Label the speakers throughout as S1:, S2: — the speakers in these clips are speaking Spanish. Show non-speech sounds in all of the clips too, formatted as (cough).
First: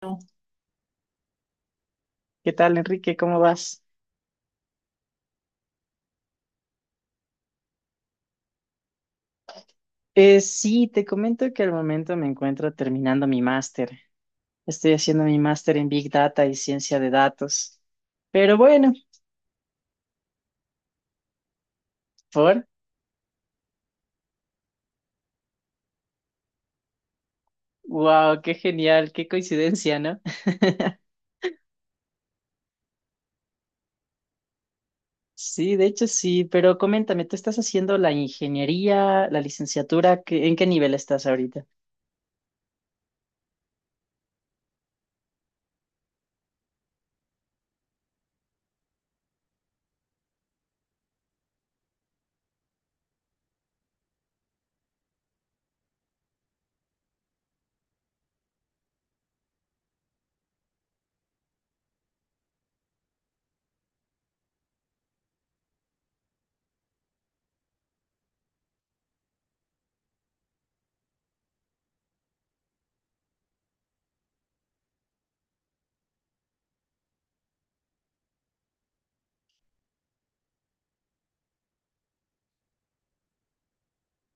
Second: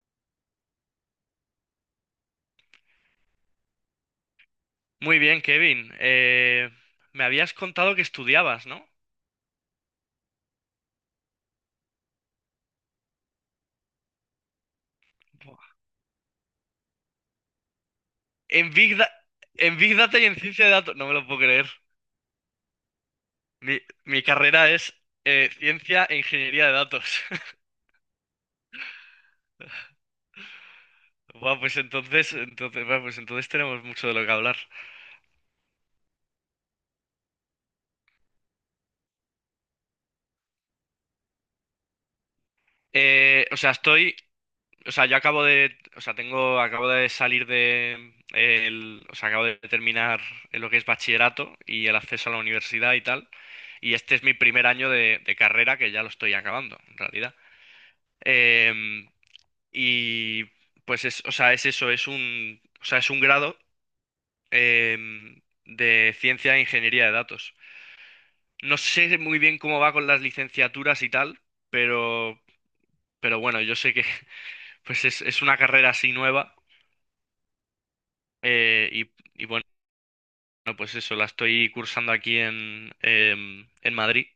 S1: Bueno, ¿qué tal, Enrique? ¿Cómo vas?
S2: Muy bien, Kevin. Me habías contado que estudiabas, ¿no?
S1: Sí, te comento que al momento me encuentro terminando mi máster. Estoy haciendo mi
S2: Buah.
S1: máster en Big Data y ciencia de datos. Pero
S2: En
S1: bueno,
S2: Big Da- en Big Data y en ciencia de datos. No me lo puedo creer.
S1: por...
S2: Mi, mi carrera es ciencia e ingeniería de datos.
S1: ¡Wow! ¡Qué genial! ¡Qué coincidencia! ¿No? (laughs)
S2: (laughs) Buah, pues entonces tenemos mucho de lo que hablar.
S1: Sí, de hecho sí, pero coméntame, ¿tú estás haciendo la ingeniería, la licenciatura? ¿En qué nivel estás ahorita?
S2: O sea, estoy. O sea, yo acabo de. O sea, tengo. Acabo de salir de. El- o sea, Acabo de terminar lo que es bachillerato y el acceso a la universidad y tal. Y este es mi primer año de carrera que ya lo estoy acabando, en realidad. Em, y pues es eso, es un grado em, de ciencia e ingeniería de datos. No sé muy bien cómo va con las licenciaturas y tal, pero, pero bueno, yo sé que (laughs) es una carrera así nueva y bueno, pues eso, la estoy cursando aquí en Madrid.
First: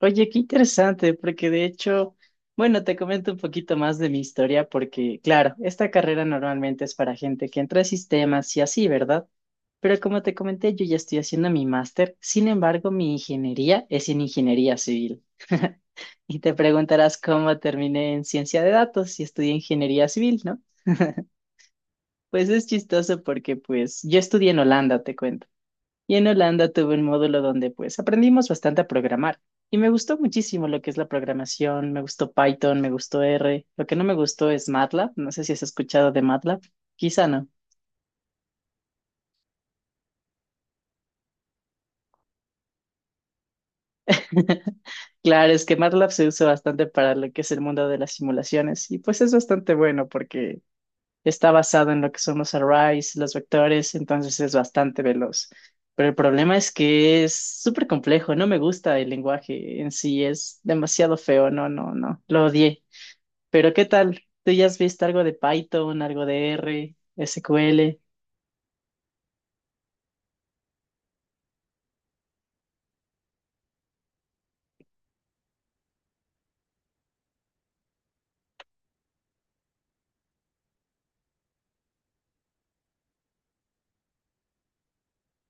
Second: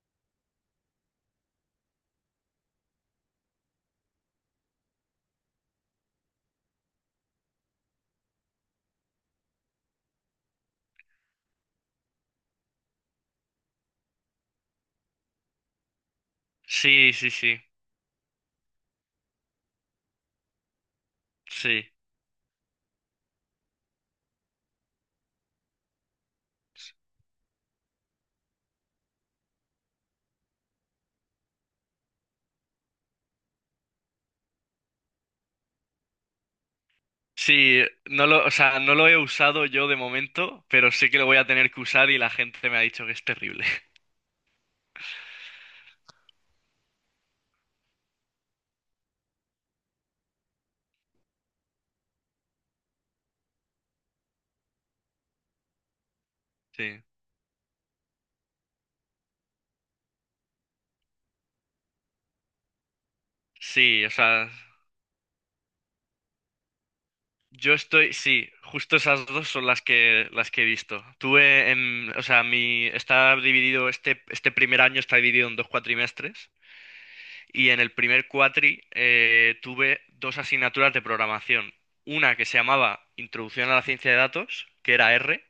S1: Oye, qué interesante, porque de hecho, bueno, te comento un poquito más de mi historia, porque claro, esta carrera normalmente es para gente que entra a sistemas y así, ¿verdad? Pero como te comenté, yo ya estoy haciendo mi máster, sin embargo, mi ingeniería es en ingeniería civil. (laughs) Y te
S2: Sí,
S1: preguntarás
S2: sí, sí,
S1: cómo terminé en ciencia de datos y estudié ingeniería civil, ¿no?
S2: sí.
S1: Pues es chistoso porque pues yo estudié en Holanda, te cuento. Y en Holanda tuve un módulo donde pues aprendimos bastante a programar y me gustó muchísimo lo que es la programación, me gustó Python, me gustó R, lo que no me gustó es MATLAB, no sé si has escuchado de MATLAB, quizá no.
S2: No lo he usado yo de momento, pero sé que lo voy a tener que usar y la gente me ha dicho que es terrible. (laughs)
S1: (laughs) Claro, es que MATLAB se usa bastante para lo que es el mundo de las simulaciones y pues es bastante bueno porque está basado en lo que son los arrays, los vectores, entonces es bastante veloz. Pero el problema es
S2: Sí.
S1: que es súper complejo, no me gusta el lenguaje en sí, es demasiado feo, no, no, no, lo odié. Pero ¿qué
S2: Sí, o
S1: tal?
S2: sea,
S1: ¿Tú ya has visto algo de Python, algo de R, SQL?
S2: Justo esas dos son las que he visto. Tuve en, o sea, mi está dividido este este primer año está dividido en dos cuatrimestres y en el primer cuatri tuve dos asignaturas de programación. Una que se llamaba Introducción a la ciencia de datos, que era R,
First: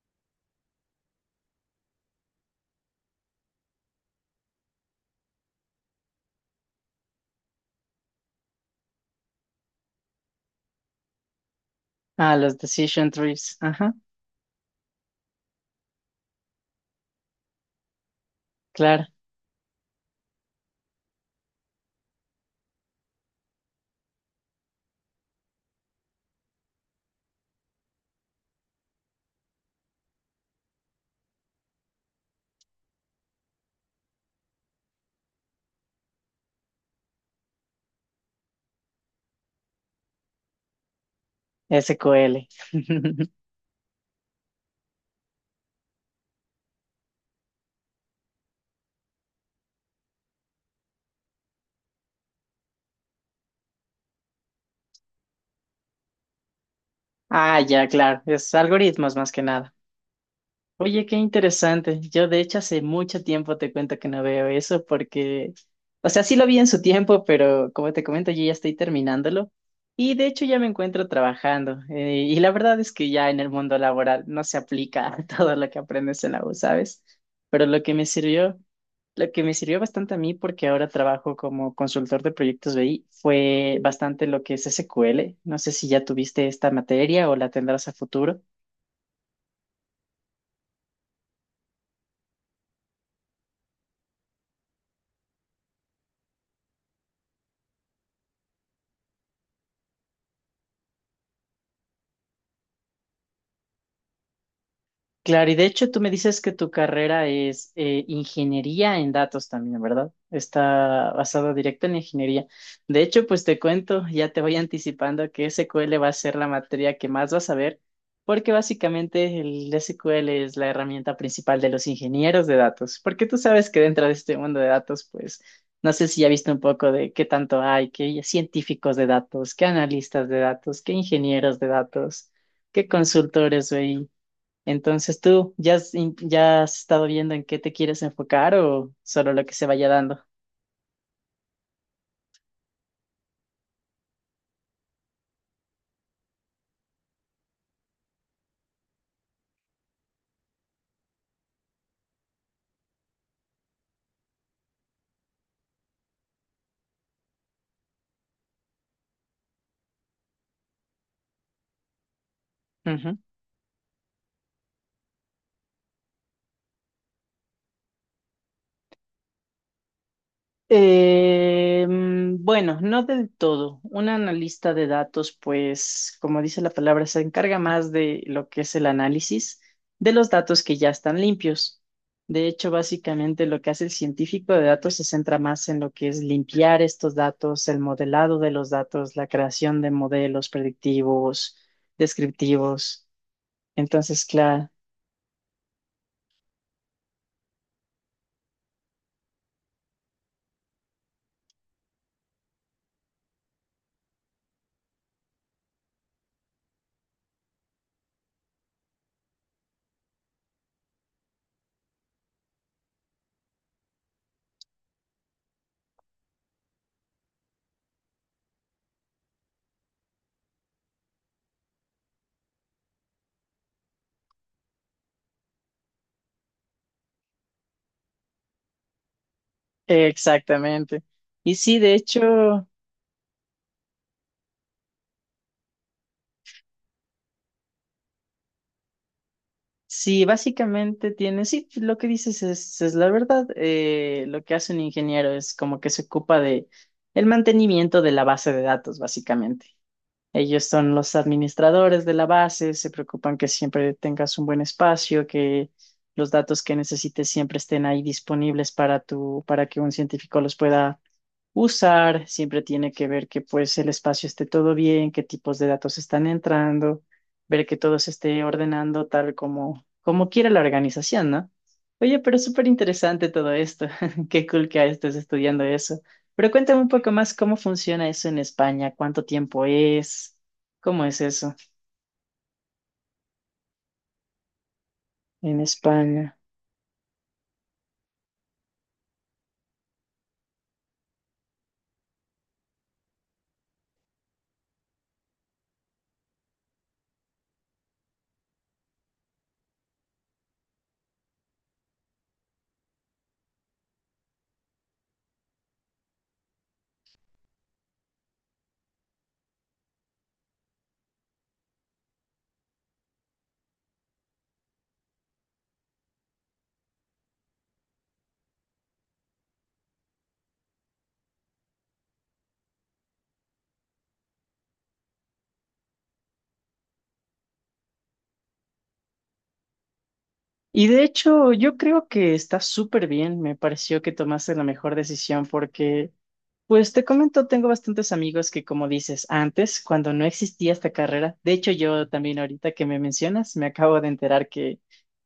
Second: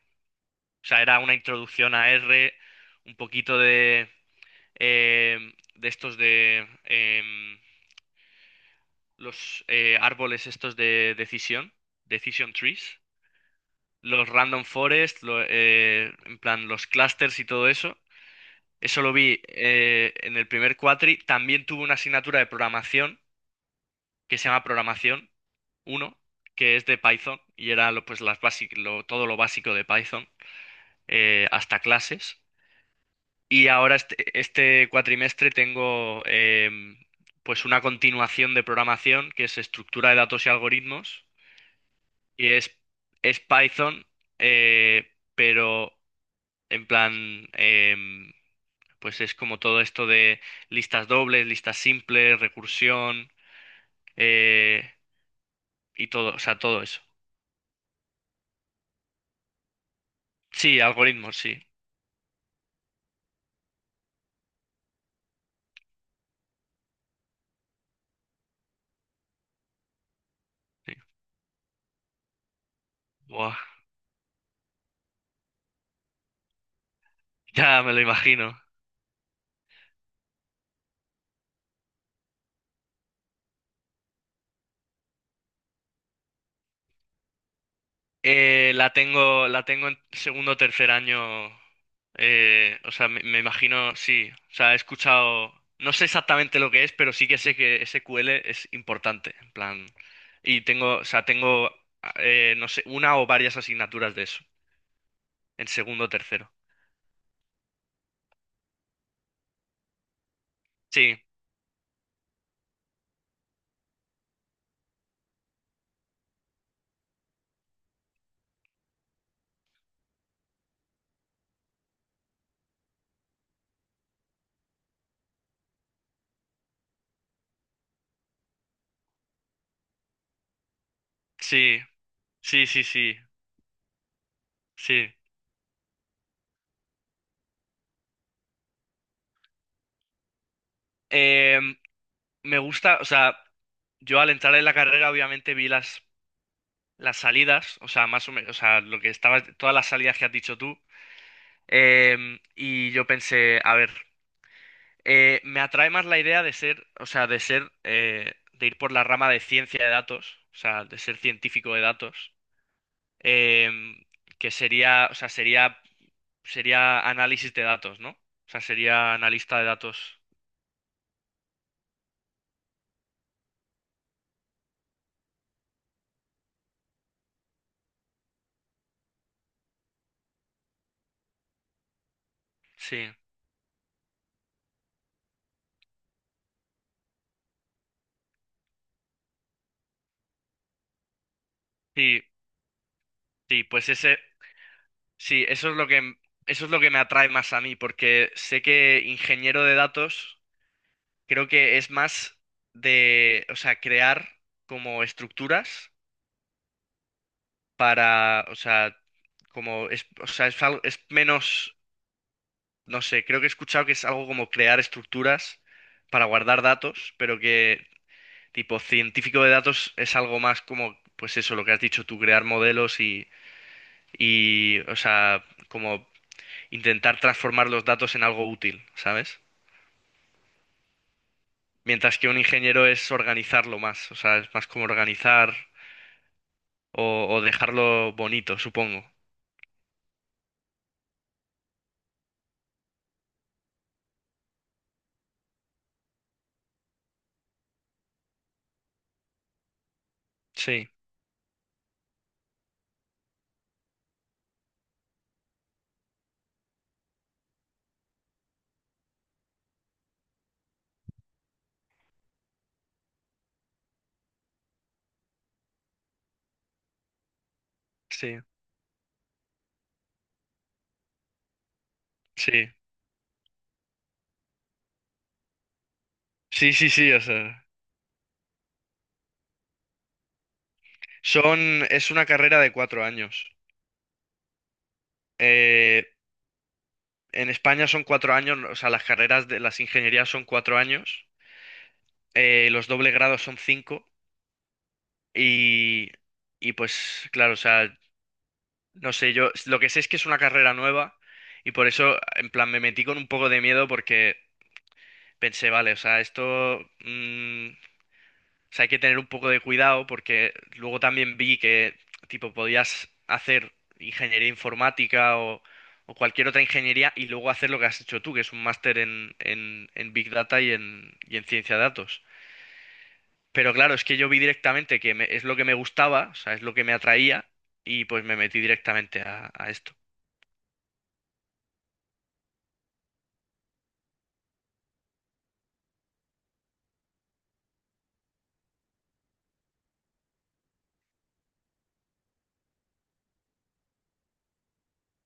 S2: o sea, era una introducción a R, un poquito de em, de estos de em, los árboles estos de decisión,
S1: Ah,
S2: decision
S1: los
S2: trees,
S1: decision trees. Ajá,
S2: los random forest, en plan los clusters y todo eso. Eso
S1: claro,
S2: lo vi en el primer cuatri. También tuve una asignatura de programación que se llama programación uno, que es de Python y era lo, pues todo lo básico de Python hasta clases. Y este cuatrimestre tengo pues una continuación de programación que es estructura de datos y algoritmos
S1: SQL.
S2: y
S1: (laughs)
S2: es Python, eh, pero en plan, em, pues es como todo esto de listas dobles, listas simples, recursión eh, y todo, o sea, todo eso.
S1: Ah, ya, claro, es algoritmos más que nada.
S2: Sí,
S1: Oye, qué
S2: algoritmos, sí.
S1: interesante. Yo de hecho hace mucho tiempo te cuento que no veo eso porque, o sea, sí lo vi en su tiempo, pero como te comento, yo ya estoy terminándolo y de hecho ya me
S2: Sí.
S1: encuentro trabajando. Y la verdad es que ya en el
S2: Buah,
S1: mundo laboral no se aplica (laughs) todo lo que aprendes en la U, ¿sabes?
S2: (laughs)
S1: Pero lo
S2: ya me
S1: que
S2: lo
S1: me
S2: imagino.
S1: sirvió, lo que me sirvió bastante a mí porque ahora trabajo como consultor de proyectos BI, fue bastante lo que es SQL. No sé si ya tuviste esta materia o la tendrás a futuro.
S2: La tengo en segundo o tercer año. Me imagino, sí. O sea, he escuchado. No sé exactamente lo que es, pero sí que sé que SQL es importante. En plan. Y tengo, o sea, tengo, no sé, una o varias asignaturas de eso.
S1: Claro, y de
S2: En
S1: hecho tú
S2: segundo
S1: me
S2: o
S1: dices
S2: tercero.
S1: que tu carrera es ingeniería en datos también, ¿verdad? Está
S2: Sí,
S1: basada directo en ingeniería. De hecho, pues te cuento, ya te voy anticipando que SQL va a ser la materia que más vas a ver, porque básicamente el SQL es la herramienta principal de los ingenieros de datos, porque tú sabes que dentro de este mundo de datos, pues no sé si ya viste un poco de qué tanto hay, que hay científicos de datos, qué analistas de datos, qué ingenieros de
S2: sí,
S1: datos,
S2: sí, sí,
S1: qué
S2: sí,
S1: consultores, güey.
S2: sí.
S1: Entonces, ¿tú ya has, ya has estado viendo en qué te quieres enfocar o solo lo que se vaya dando?
S2: Em, Me gusta, o sea, yo al entrar en la carrera obviamente las salidas, o sea, más o menos, o sea, lo que estaba, todas las salidas que has dicho tú. Y yo pensé, a ver, me atrae más la idea de ser, o sea, de ser, de ir por la rama de ciencia de datos, o sea, de ser científico de datos,
S1: Ujú.
S2: em, que sería análisis de datos, ¿no? O sea, sería analista de datos.
S1: Bueno, no del todo. Un analista de datos, pues, como dice la palabra, se encarga más de lo que es el análisis de los datos que ya están limpios. De hecho,
S2: Sí,
S1: básicamente lo que hace el científico de datos se centra más en lo que es limpiar estos datos, el modelado de los datos, la creación de modelos predictivos,
S2: sí,
S1: descriptivos.
S2: sí,
S1: Entonces, claro,
S2: eso es lo que, eso es lo que me atrae más a mí, porque sé que ingeniero de datos creo que es más crear como estructuras para, o sea, como es, o sea, es, al- es menos, no sé, creo que he escuchado que es algo como crear estructuras para guardar datos, pero que tipo científico de datos es algo más como, pues eso, lo que has dicho tú, crear modelos como intentar transformar los datos en algo útil, ¿sabes?
S1: exactamente. Y sí, de
S2: Mientras que un
S1: hecho,
S2: ingeniero es organizarlo más, o sea, es más como organizar o dejarlo bonito, supongo.
S1: sí, básicamente tiene, sí, pues, lo que dices es la verdad. Lo que hace un ingeniero es como que se ocupa de el mantenimiento de la base de datos, básicamente. Ellos
S2: Sí,
S1: son los administradores de la base, se preocupan que siempre tengas un buen espacio, que los datos que necesites siempre estén ahí disponibles para tu, para que un científico los pueda usar, siempre tiene que ver que pues el espacio esté todo bien, qué tipos de datos están entrando, ver que todo se
S2: sí,
S1: esté ordenando tal como, como quiera la organización, ¿no? Oye, pero es súper
S2: sí,
S1: interesante todo esto. (laughs) Qué cool que estés estudiando eso. Pero
S2: sí,
S1: cuéntame un
S2: sí,
S1: poco
S2: sí, o
S1: más cómo
S2: sea.
S1: funciona eso en España, cuánto tiempo es, cómo es eso
S2: Es una carrera de 4 años.
S1: en
S2: Eh,
S1: España.
S2: en España son 4 años, o sea, las carreras de las ingenierías son 4 años, los doble grados son cinco y, y pues claro, o sea, no sé, yo lo que sé es que es una carrera nueva y por eso, en plan, me metí con un poco de miedo porque pensé, vale, o sea, o sea, hay que tener un poco de cuidado porque luego también vi que, tipo, podías hacer ingeniería informática o cualquier otra ingeniería y luego hacer lo que has hecho tú, que es un máster en Big Data y en ciencia de datos. Pero claro, es que yo vi directamente es lo que me gustaba, o sea, es lo que me atraía y pues me metí directamente a esto.
S1: Y de hecho, yo creo que está súper bien. Me pareció que tomaste la mejor decisión porque pues te comento, tengo bastantes amigos que, como dices, antes, cuando no existía esta carrera, de hecho yo también ahorita que me mencionas, me acabo de enterar que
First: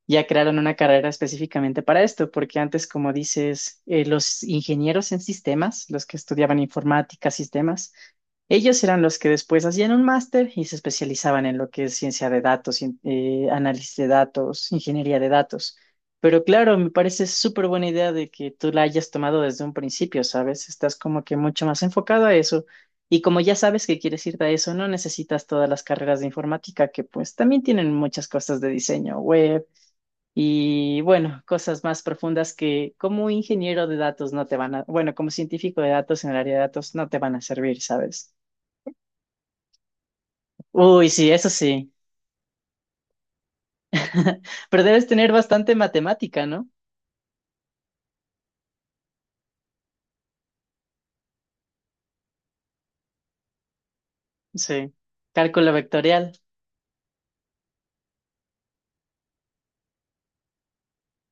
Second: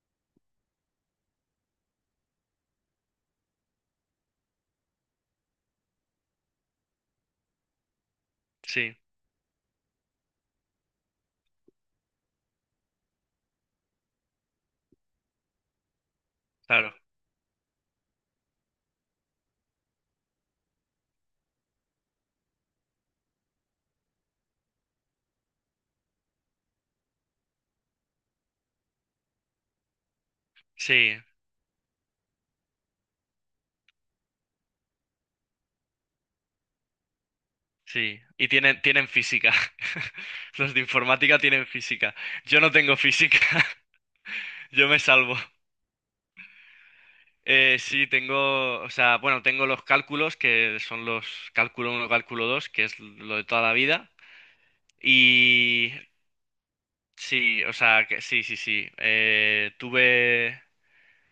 S1: ya crearon una carrera específicamente para esto, porque antes, como dices, los ingenieros en sistemas, los que estudiaban informática, sistemas, ellos
S2: Sí,
S1: eran los que después hacían un máster y se especializaban en lo que es ciencia de datos, análisis de datos, ingeniería de datos. Pero claro, me
S2: claro,
S1: parece súper buena idea de que tú la hayas tomado desde un principio, ¿sabes? Estás como que mucho más enfocado a eso. Y como ya sabes que quieres irte a eso, no necesitas todas las carreras de informática, que pues también tienen muchas cosas de diseño web y
S2: sí,
S1: bueno, cosas más profundas que como ingeniero de datos no te van a, bueno, como científico de datos en el área de datos no te van a servir,
S2: sí.
S1: ¿sabes?
S2: Y tienen física. (laughs) Los de
S1: Uy, sí,
S2: informática
S1: eso
S2: tienen
S1: sí.
S2: física. Yo no tengo física,
S1: (laughs)
S2: (laughs)
S1: Pero
S2: yo me
S1: debes tener
S2: salvo.
S1: bastante matemática, ¿no?
S2: Sí, tengo, o sea, bueno, tengo los cálculos, que son los cálculo uno, cálculo 2, que es lo de toda la vida.
S1: Sí. Cálculo
S2: Y
S1: vectorial.
S2: sí, sí, sí. Tuve,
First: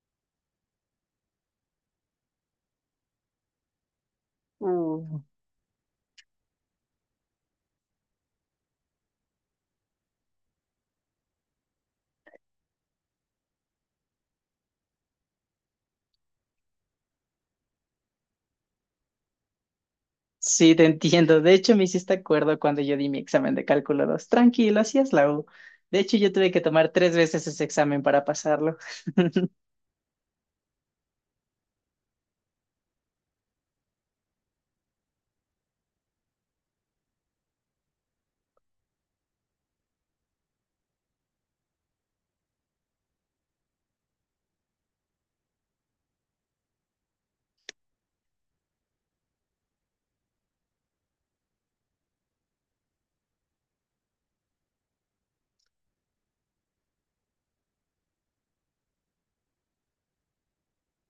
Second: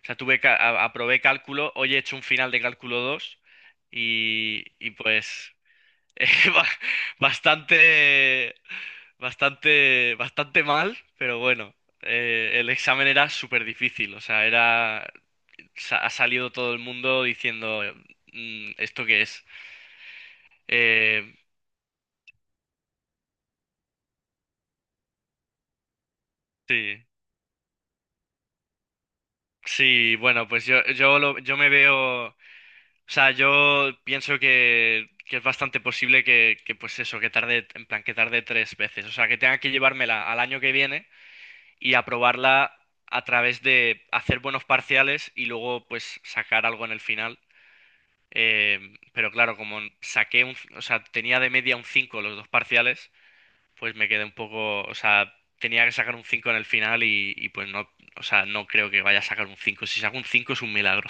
S2: o sea, tuve, ca- a- Aprobé cálculo, hoy he hecho un final de cálculo 2 y
S1: Uh.
S2: pues (laughs) eh, ba- bastante, bastante mal, pero bueno, el examen era súper difícil, o sea, ha salido todo el mundo diciendo, mm, ¿esto qué es?
S1: Sí, te
S2: Eh,
S1: entiendo. De hecho, me hiciste acuerdo cuando yo di mi examen de cálculo 2. Tranquilo, así es la U. De hecho, yo tuve que tomar
S2: sí,
S1: tres veces ese examen para pasarlo. (laughs)
S2: sí, bueno, pues yo me veo, o sea, yo pienso que es bastante posible pues eso, que tarde 3 veces, o sea, que tenga que llevármela al año que viene y aprobarla a través de hacer buenos parciales y luego, pues, sacar algo en el final. Pero claro, como saqué un, o sea, tenía de media un 5 los dos parciales, pues me quedé un poco, o sea, tenía que sacar un 5 en el final y pues no, o sea, no creo que vaya a sacar un cinco. Si saco un 5 es un milagro.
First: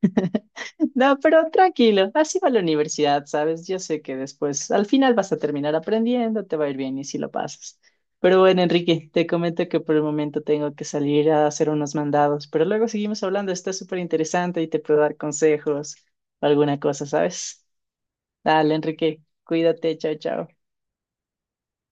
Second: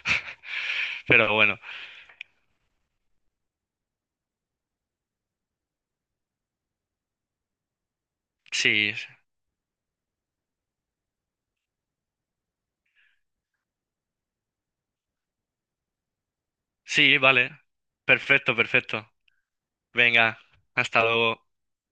S1: (laughs) No,
S2: Pero
S1: pero
S2: bueno,
S1: tranquilo, así va la universidad, ¿sabes? Yo sé que después, al final vas a terminar aprendiendo, te va a ir bien y si lo pasas. Pero bueno,
S2: sí,
S1: Enrique, te comento que por el momento tengo que salir a hacer unos mandados, pero luego seguimos hablando, está súper interesante y te puedo dar consejos o alguna cosa,
S2: sí, vale.
S1: ¿sabes?
S2: Perfecto,
S1: Dale,
S2: perfecto.
S1: Enrique, cuídate, chao,
S2: Venga,
S1: chao.
S2: hasta luego.